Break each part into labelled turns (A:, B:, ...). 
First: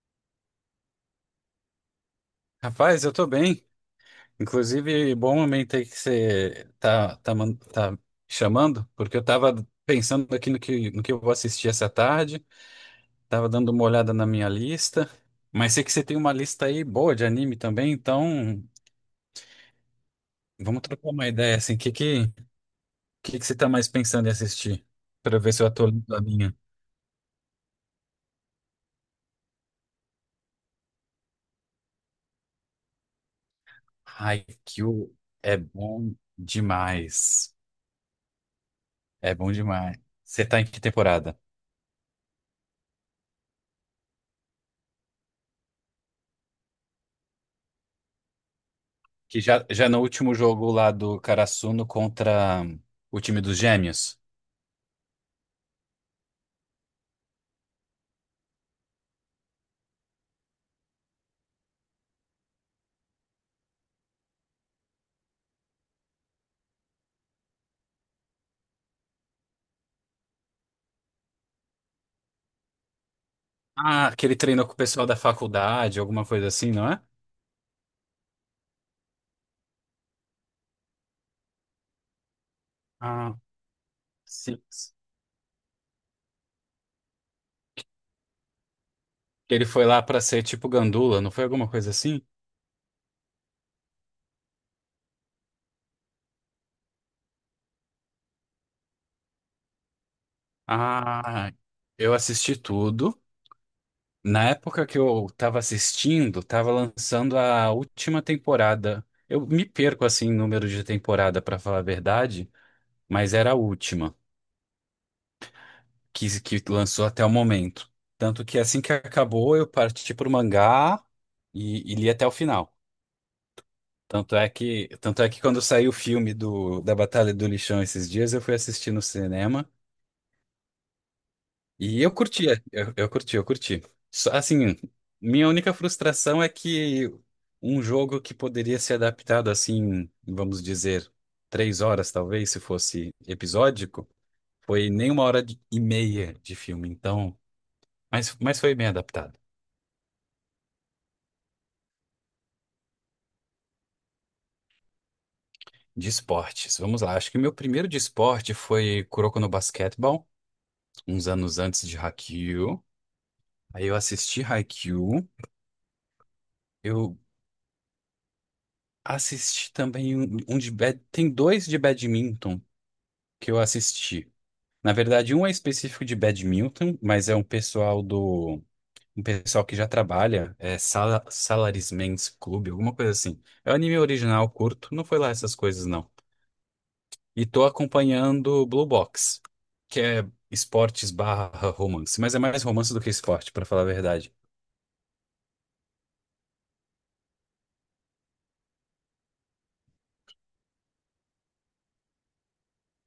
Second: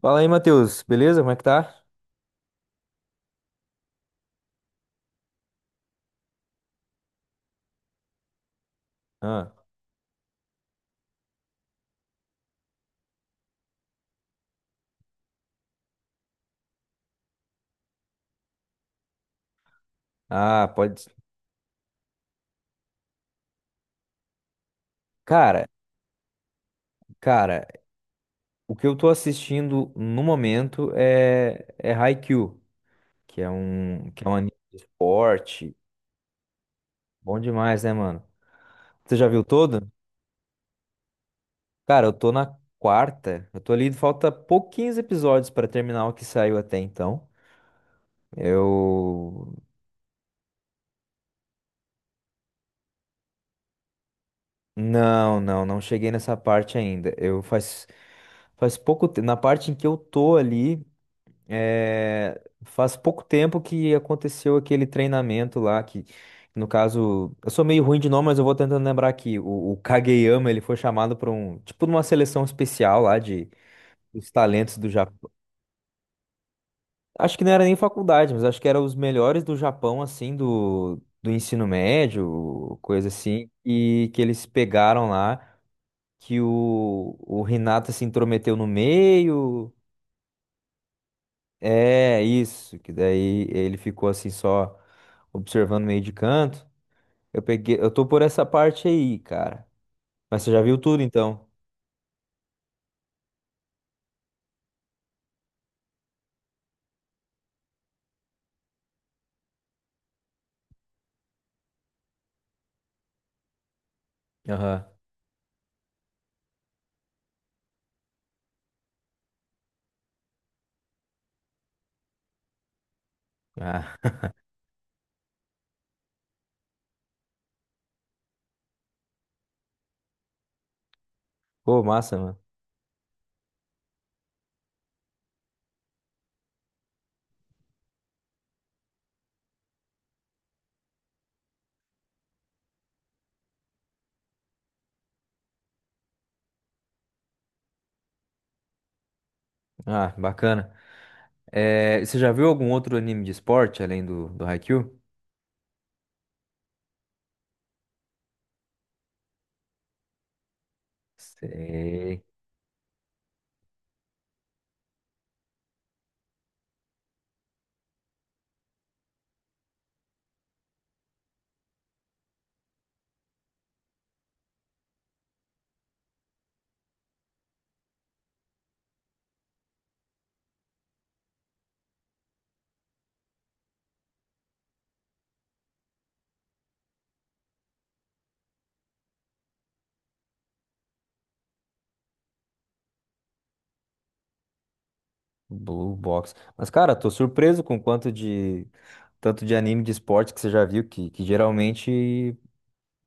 A: Fala aí, Matheus. Beleza? Como é que tá?
B: Rapaz, eu tô bem. Inclusive, bom momento aí que você tá chamando, porque eu
A: Ah,
B: tava pensando aqui no que eu vou assistir essa tarde, tava dando uma olhada na minha lista, mas sei que você tem uma lista aí boa de anime também, então
A: ah,
B: vamos
A: pode.
B: trocar uma ideia, assim, o que que você tá mais pensando em assistir? Pra ver se
A: Cara,
B: eu atualizo a minha.
A: cara, o que eu tô assistindo no momento é Haikyuu, que é um anime de
B: Haikyuu é
A: esporte.
B: bom
A: Bom
B: demais.
A: demais, né, mano? Você já
B: É
A: viu
B: bom
A: todo?
B: demais. Você tá em que temporada?
A: Cara, eu tô na quarta. Eu tô ali, falta pouquinhos episódios pra terminar o que saiu até então.
B: Que
A: Eu
B: já no último jogo lá do Karasuno contra o time dos Gêmeos.
A: não cheguei nessa parte ainda. Eu faz pouco tempo, na parte em que eu tô ali. É, faz pouco tempo que aconteceu aquele treinamento lá, que no caso, eu sou meio ruim de nome, mas eu vou tentando lembrar aqui. O Kageyama, ele foi chamado para um, tipo, numa seleção especial lá de
B: Ah, que
A: os
B: ele treinou com o
A: talentos do
B: pessoal da
A: Japão.
B: faculdade, alguma coisa assim, não é?
A: Acho que não era nem faculdade, mas acho que era os melhores do Japão, assim, do ensino médio, coisa
B: Ah,
A: assim, e que eles
B: sim.
A: pegaram lá, que o Hinata se intrometeu no
B: Que ele
A: meio.
B: foi lá pra ser tipo gandula, não foi alguma coisa assim?
A: É isso, que daí ele ficou assim só observando meio de canto. Eu peguei, eu tô por essa parte aí, cara. Mas você já viu tudo então?
B: Ah, eu assisti tudo. Na época que eu tava assistindo, tava lançando a última temporada. Eu me perco assim em número de temporada, pra falar a verdade, mas era a última.
A: Aham.
B: Que lançou até o momento. Tanto que assim que acabou, eu parti pro mangá e li até o final.
A: Ah,
B: Tanto é que quando saiu o filme do, da Batalha do Lixão esses dias, eu fui assistir no cinema
A: pô,
B: e eu
A: massa, mano.
B: curti, eu curti. Só, assim, minha única frustração é que um jogo que poderia ser adaptado assim, vamos dizer, três horas talvez, se fosse episódico, foi nem uma hora e meia de filme. Então, mas foi bem adaptado.
A: Ah, bacana. É, você já viu algum outro anime de esporte além do Haikyuu?
B: De esportes, vamos lá. Acho que o meu primeiro de esporte foi Kuroko no Basketball, uns anos antes de
A: Sei,
B: Haikyuu. Aí eu assisti Haikyuu. Eu assisti também um Tem dois de badminton que eu assisti. Na verdade, um é específico de badminton, mas é um pessoal do... Um pessoal que já trabalha, Salaryman's Club, alguma coisa assim. É um anime original, curto, não foi lá essas coisas, não. E tô acompanhando Blue Box, que é esportes barra romance, mas é mais romance do que esporte, pra falar a verdade.
A: Blue Box. Mas, cara, tô surpreso com quanto de tanto de anime de esporte que você já viu, que geralmente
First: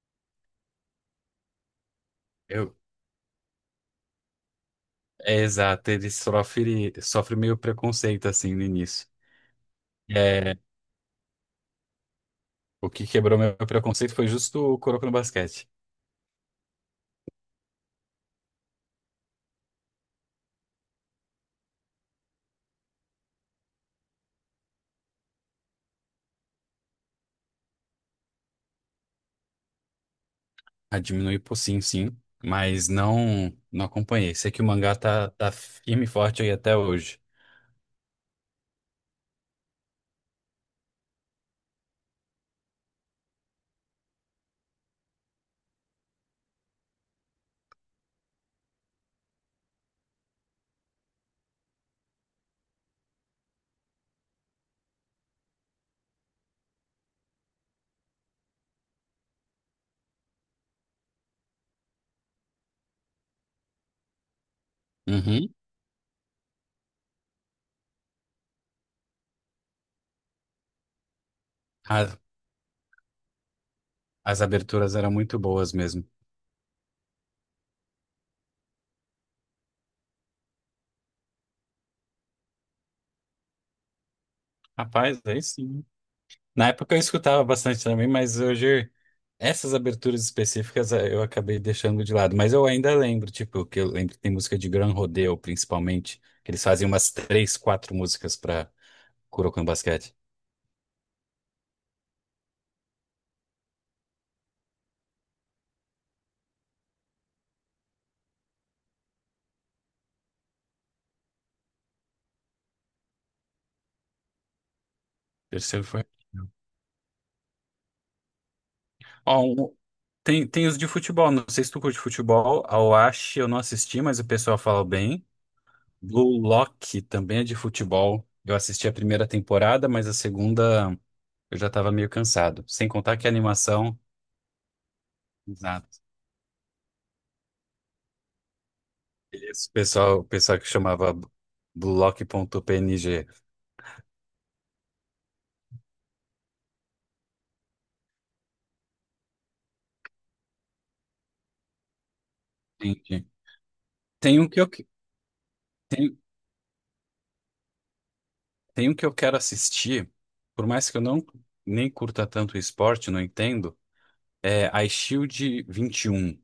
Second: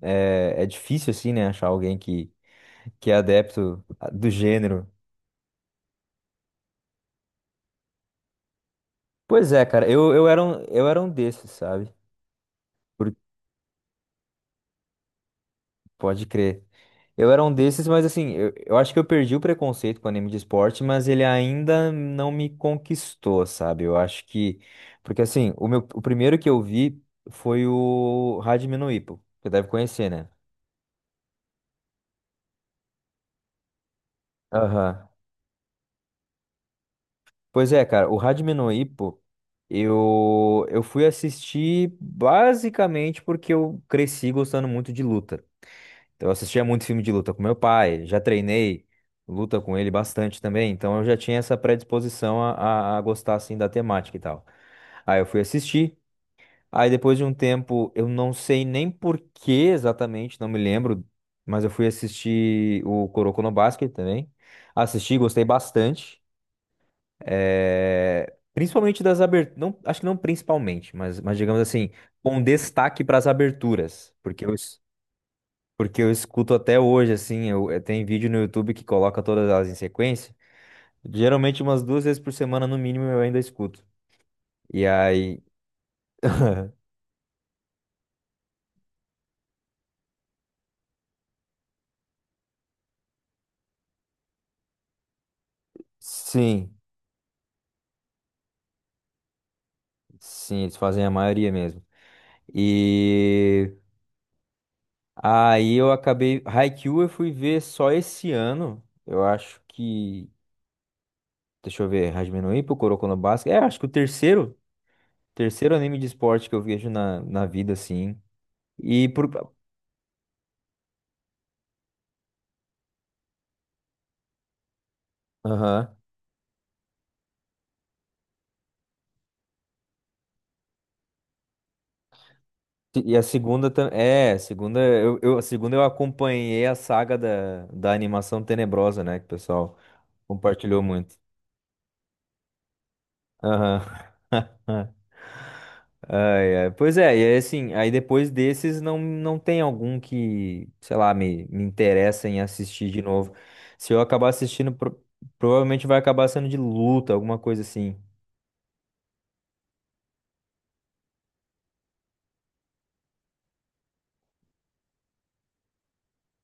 A: é difícil, assim, né, achar alguém que,
B: Eu...
A: que é adepto do gênero.
B: É exato, ele sofre, sofre meio preconceito assim no início.
A: Pois é, cara, eu, eu era
B: É,
A: um, eu era um desses, sabe?
B: o que
A: Por-
B: quebrou meu preconceito foi justo o Kuroko no Basquete.
A: pode crer. Eu era um desses, mas assim, eu acho que eu perdi o preconceito com anime de esporte, mas ele ainda não me conquistou, sabe? Eu acho que. Porque assim, o meu, o primeiro que eu vi foi o Hajime no Ippo. Você deve conhecer, né?
B: A diminuir por sim, sim, mas não acompanhei. Sei que o mangá
A: Aham.
B: tá firme e forte aí até hoje.
A: Pois é, cara, o Hajime no Ippo, eu fui assistir basicamente porque eu cresci gostando muito de luta. Então, eu assistia muito filme de luta com meu pai, já treinei luta com ele bastante também, então eu já tinha essa predisposição a gostar assim da temática e tal. Aí eu fui assistir, aí depois de um tempo, eu não sei nem por que exatamente, não me lembro, mas eu fui assistir o Kuroko no Basket também. Assisti, gostei
B: Uhum.
A: bastante. Principalmente das aberturas, não, acho que não principalmente, mas digamos assim,
B: A-
A: com destaque para as aberturas,
B: As
A: porque eu,
B: aberturas eram muito boas
A: porque
B: mesmo.
A: eu escuto até hoje, assim, tem vídeo no YouTube que coloca todas elas em sequência. Geralmente umas duas vezes por semana, no mínimo, eu ainda escuto. E
B: Rapaz,
A: aí,
B: aí sim. Na época eu escutava bastante também, mas hoje essas aberturas específicas eu acabei deixando de lado. Mas eu ainda lembro, tipo, que eu lembro que tem música de Gran Rodeo, principalmente, que eles
A: sim,
B: fazem umas três, quatro músicas pra Kurokan Basquete.
A: sim, eles fazem a maioria mesmo. E aí eu acabei. Haikyuu eu fui ver só esse ano. Eu acho que. Deixa eu ver, Hajime no Ippo, Kuroko no Basket. É, acho que o terceiro
B: Terceiro
A: anime
B: foi.
A: de esporte que eu vejo na vida, assim. E por.
B: Ó, um- tem os de futebol, não sei se tu curte futebol. A Oashi eu não assisti, mas o pessoal fala bem.
A: Aham.
B: Blue Lock também é de futebol. Eu assisti a primeira temporada, mas a segunda eu já estava meio cansado. Sem
A: E
B: contar
A: a
B: que a
A: segunda
B: animação.
A: também é, a segunda eu
B: Exato.
A: acompanhei a saga da animação tenebrosa, né, que o
B: Esse
A: pessoal
B: pessoal, o pessoal que
A: compartilhou
B: chamava
A: muito.
B: Blue lock Lock.png.
A: Aham. Ai, ai. Pois é, e aí, assim, aí depois desses não tem algum que, sei lá, me interessa em assistir de
B: Entendi.
A: novo. Se eu acabar
B: Tem um que eu,
A: assistindo,
B: que-
A: provavelmente vai
B: tem,
A: acabar sendo de luta, alguma coisa assim.
B: tem um que eu quero assistir, por mais que eu não nem curta tanto esporte, não entendo. É iShield 21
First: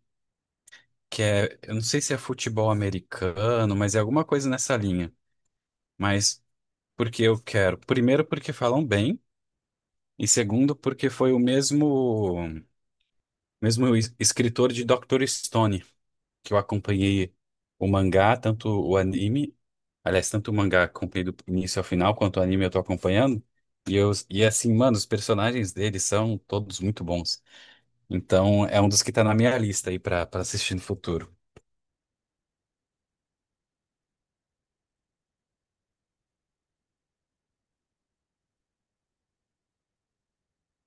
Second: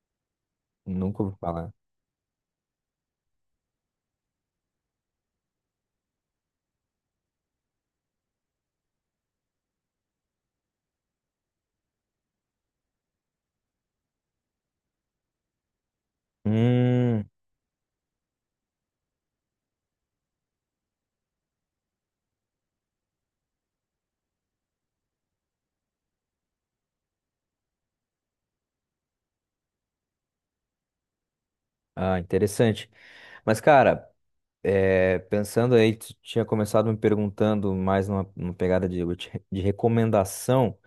A: Nunca
B: que
A: ouvi
B: é,
A: falar.
B: eu não sei se é futebol americano, mas é alguma coisa nessa linha. Mas porque eu quero. Primeiro, porque falam bem, e segundo, porque foi o mesmo escritor de Dr. Stone, que eu
A: Hum,
B: acompanhei o mangá, tanto o anime, aliás, tanto o mangá acompanhei do início ao final, quanto o anime eu tô acompanhando. E assim, mano, os personagens dele são todos muito bons. Então, é um dos que tá na minha lista aí pra assistir no futuro.
A: ah, interessante. Mas, cara, é, pensando aí, tu tinha começado me perguntando mais numa pegada de, recomendação.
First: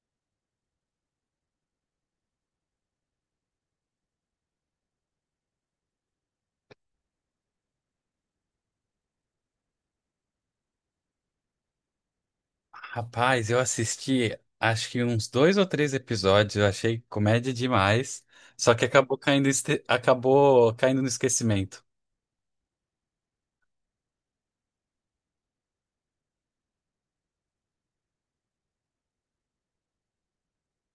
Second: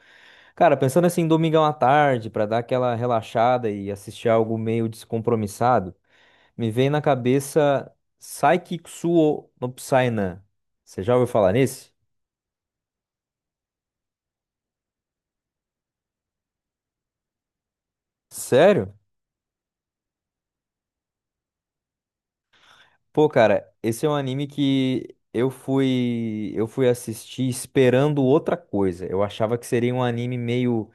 A: Cara, pensando assim, domingão à tarde, pra dar aquela relaxada e assistir algo meio descompromissado, me veio na cabeça Saikikusuo no Psyna. Você já ouviu falar nesse?
B: Rapaz, eu assisti acho que uns dois ou três episódios, eu achei comédia demais, só que
A: Sério?
B: acabou caindo, acabou caindo no esquecimento.
A: Pô, cara, esse é um anime que eu fui assistir esperando outra coisa. Eu achava que seria um anime meio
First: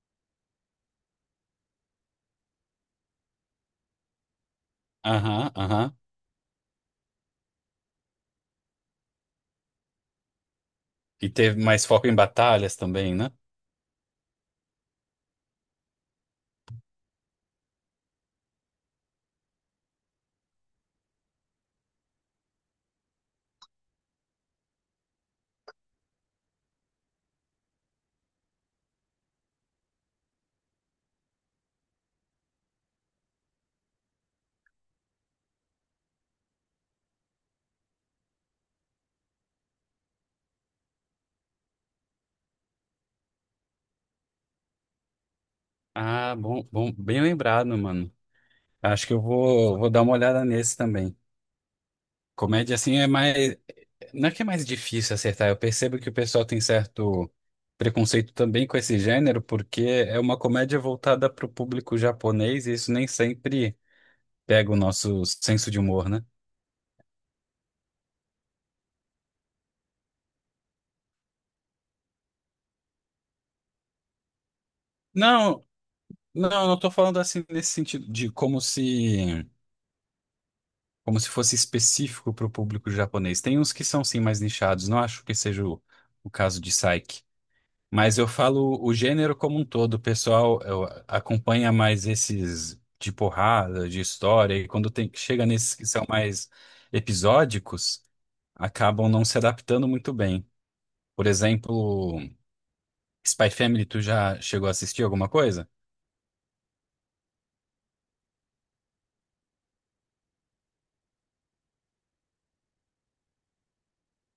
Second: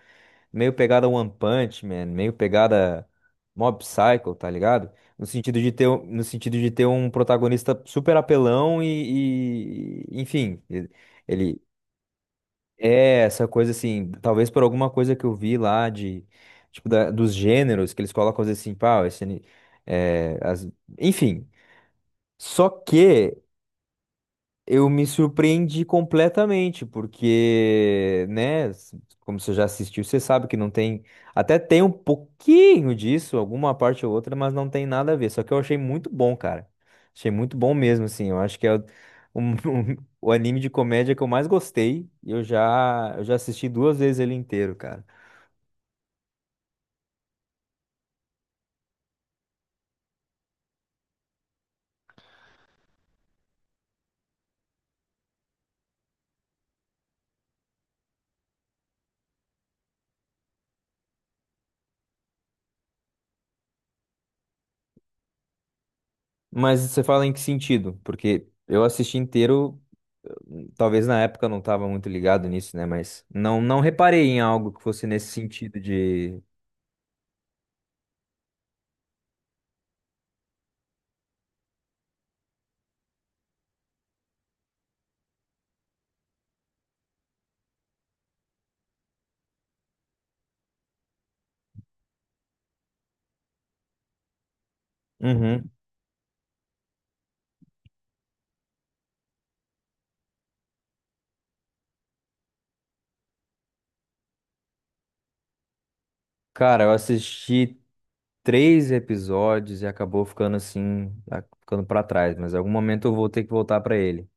A: meio pegada One Punch Man, meio pegada Mob Psycho, tá ligado? No
B: Aham,
A: sentido de ter,
B: aham.
A: um- no sentido de ter um protagonista super apelão e enfim, ele
B: E teve
A: ele
B: mais foco em batalhas também,
A: é
B: né?
A: essa coisa assim, talvez por alguma coisa que eu vi lá de tipo dos gêneros que eles colocam às vezes assim, pá, esse ani- é, as- enfim. Só que eu me surpreendi completamente, porque, né, como você já assistiu, você sabe que não tem, até tem um pouquinho disso, alguma parte ou outra, mas não tem nada a ver. Só que eu achei muito bom, cara. Achei muito bom mesmo, assim. Eu acho que é um- o anime de comédia que eu mais gostei e eu já assisti duas vezes ele inteiro, cara.
B: Ah, bom, bom, bem lembrado, mano. Acho que eu vou dar uma olhada nesse também. Comédia assim é mais, não é que é mais difícil acertar, eu percebo que o pessoal tem certo preconceito também com esse gênero, porque é uma comédia voltada para o público japonês e isso nem sempre pega o nosso senso de humor, né?
A: Mas você fala em que sentido? Porque eu assisti inteiro. Talvez na época eu não estava muito ligado nisso, né? Mas não, não reparei em algo que fosse nesse
B: Não,
A: sentido de.
B: não tô falando assim nesse sentido de como se fosse específico para o público japonês. Tem uns que são sim mais nichados, não acho que seja o caso de Psyche. Mas eu falo o gênero como um todo, o pessoal acompanha mais esses de porrada, de história, e quando tem, chega
A: Uhum.
B: nesses que são mais episódicos, acabam não se adaptando muito bem. Por exemplo, Spy Family, tu já chegou a assistir alguma coisa?
A: Cara, eu assisti três episódios e acabou ficando assim, ficando pra trás, mas em algum momento eu vou ter que voltar pra ele.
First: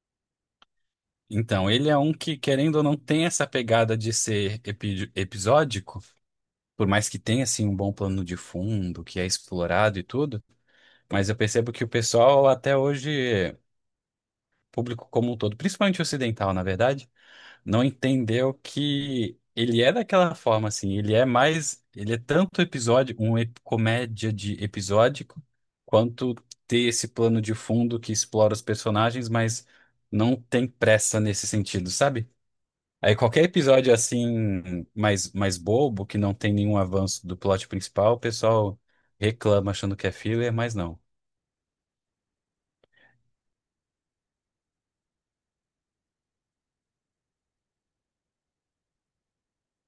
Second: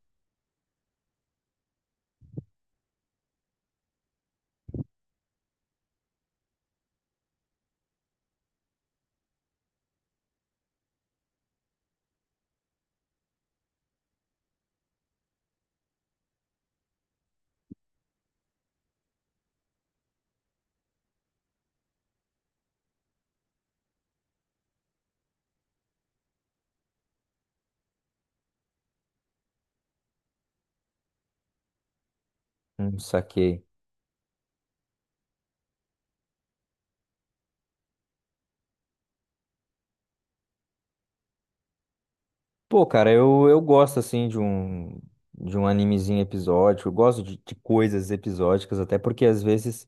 B: Então, ele é um que, querendo ou não, tem essa pegada de ser episódico, por mais que tenha, assim, um bom plano de fundo, que é explorado e tudo, mas eu percebo que o pessoal, até hoje, público como um todo, principalmente ocidental, na verdade, não entendeu que ele é daquela forma, assim, ele é mais, ele é tanto episódio, comédia de episódico, quanto ter esse plano de fundo que explora os personagens, mas não tem pressa nesse sentido, sabe? Aí qualquer
A: Saquei.
B: episódio assim, mais bobo, que não tem nenhum avanço do plot principal, o pessoal reclama achando que é filler, mas não.
A: Pô, cara, eu gosto assim de um animezinho episódico, eu gosto de coisas episódicas, até porque às vezes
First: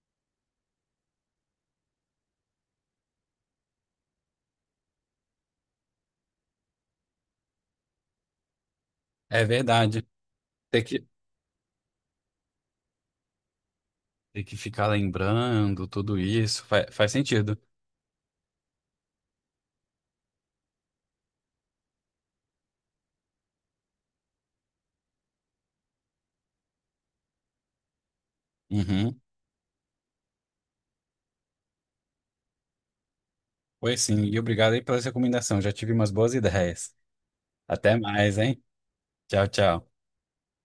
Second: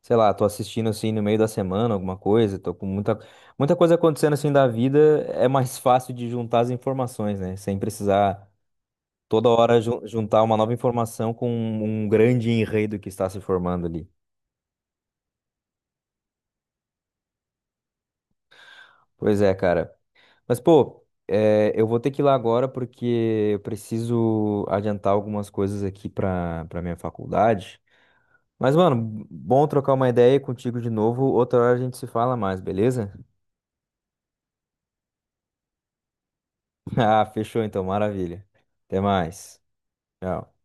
A: sei lá, tô assistindo assim no meio da semana alguma coisa, tô com muita, muita coisa acontecendo assim da vida, é mais fácil de juntar as informações, né? Sem precisar
B: É
A: toda hora
B: verdade.
A: juntar uma nova
B: Tem que,
A: informação com um grande enredo que está se formando ali.
B: tem que ficar lembrando tudo isso. Faz sentido.
A: Pois é, cara. Mas, pô, é, eu vou ter que ir lá agora porque eu preciso adiantar algumas coisas aqui pra minha faculdade. Mas,
B: Uhum.
A: mano, bom trocar uma ideia contigo de novo. Outra hora a gente se fala mais, beleza?
B: Pois sim. E obrigado aí pela recomendação. Já tive umas boas ideias.
A: Ah, fechou então,
B: Até mais,
A: maravilha.
B: hein?
A: Até
B: Tchau,
A: mais.
B: tchau.
A: Tchau.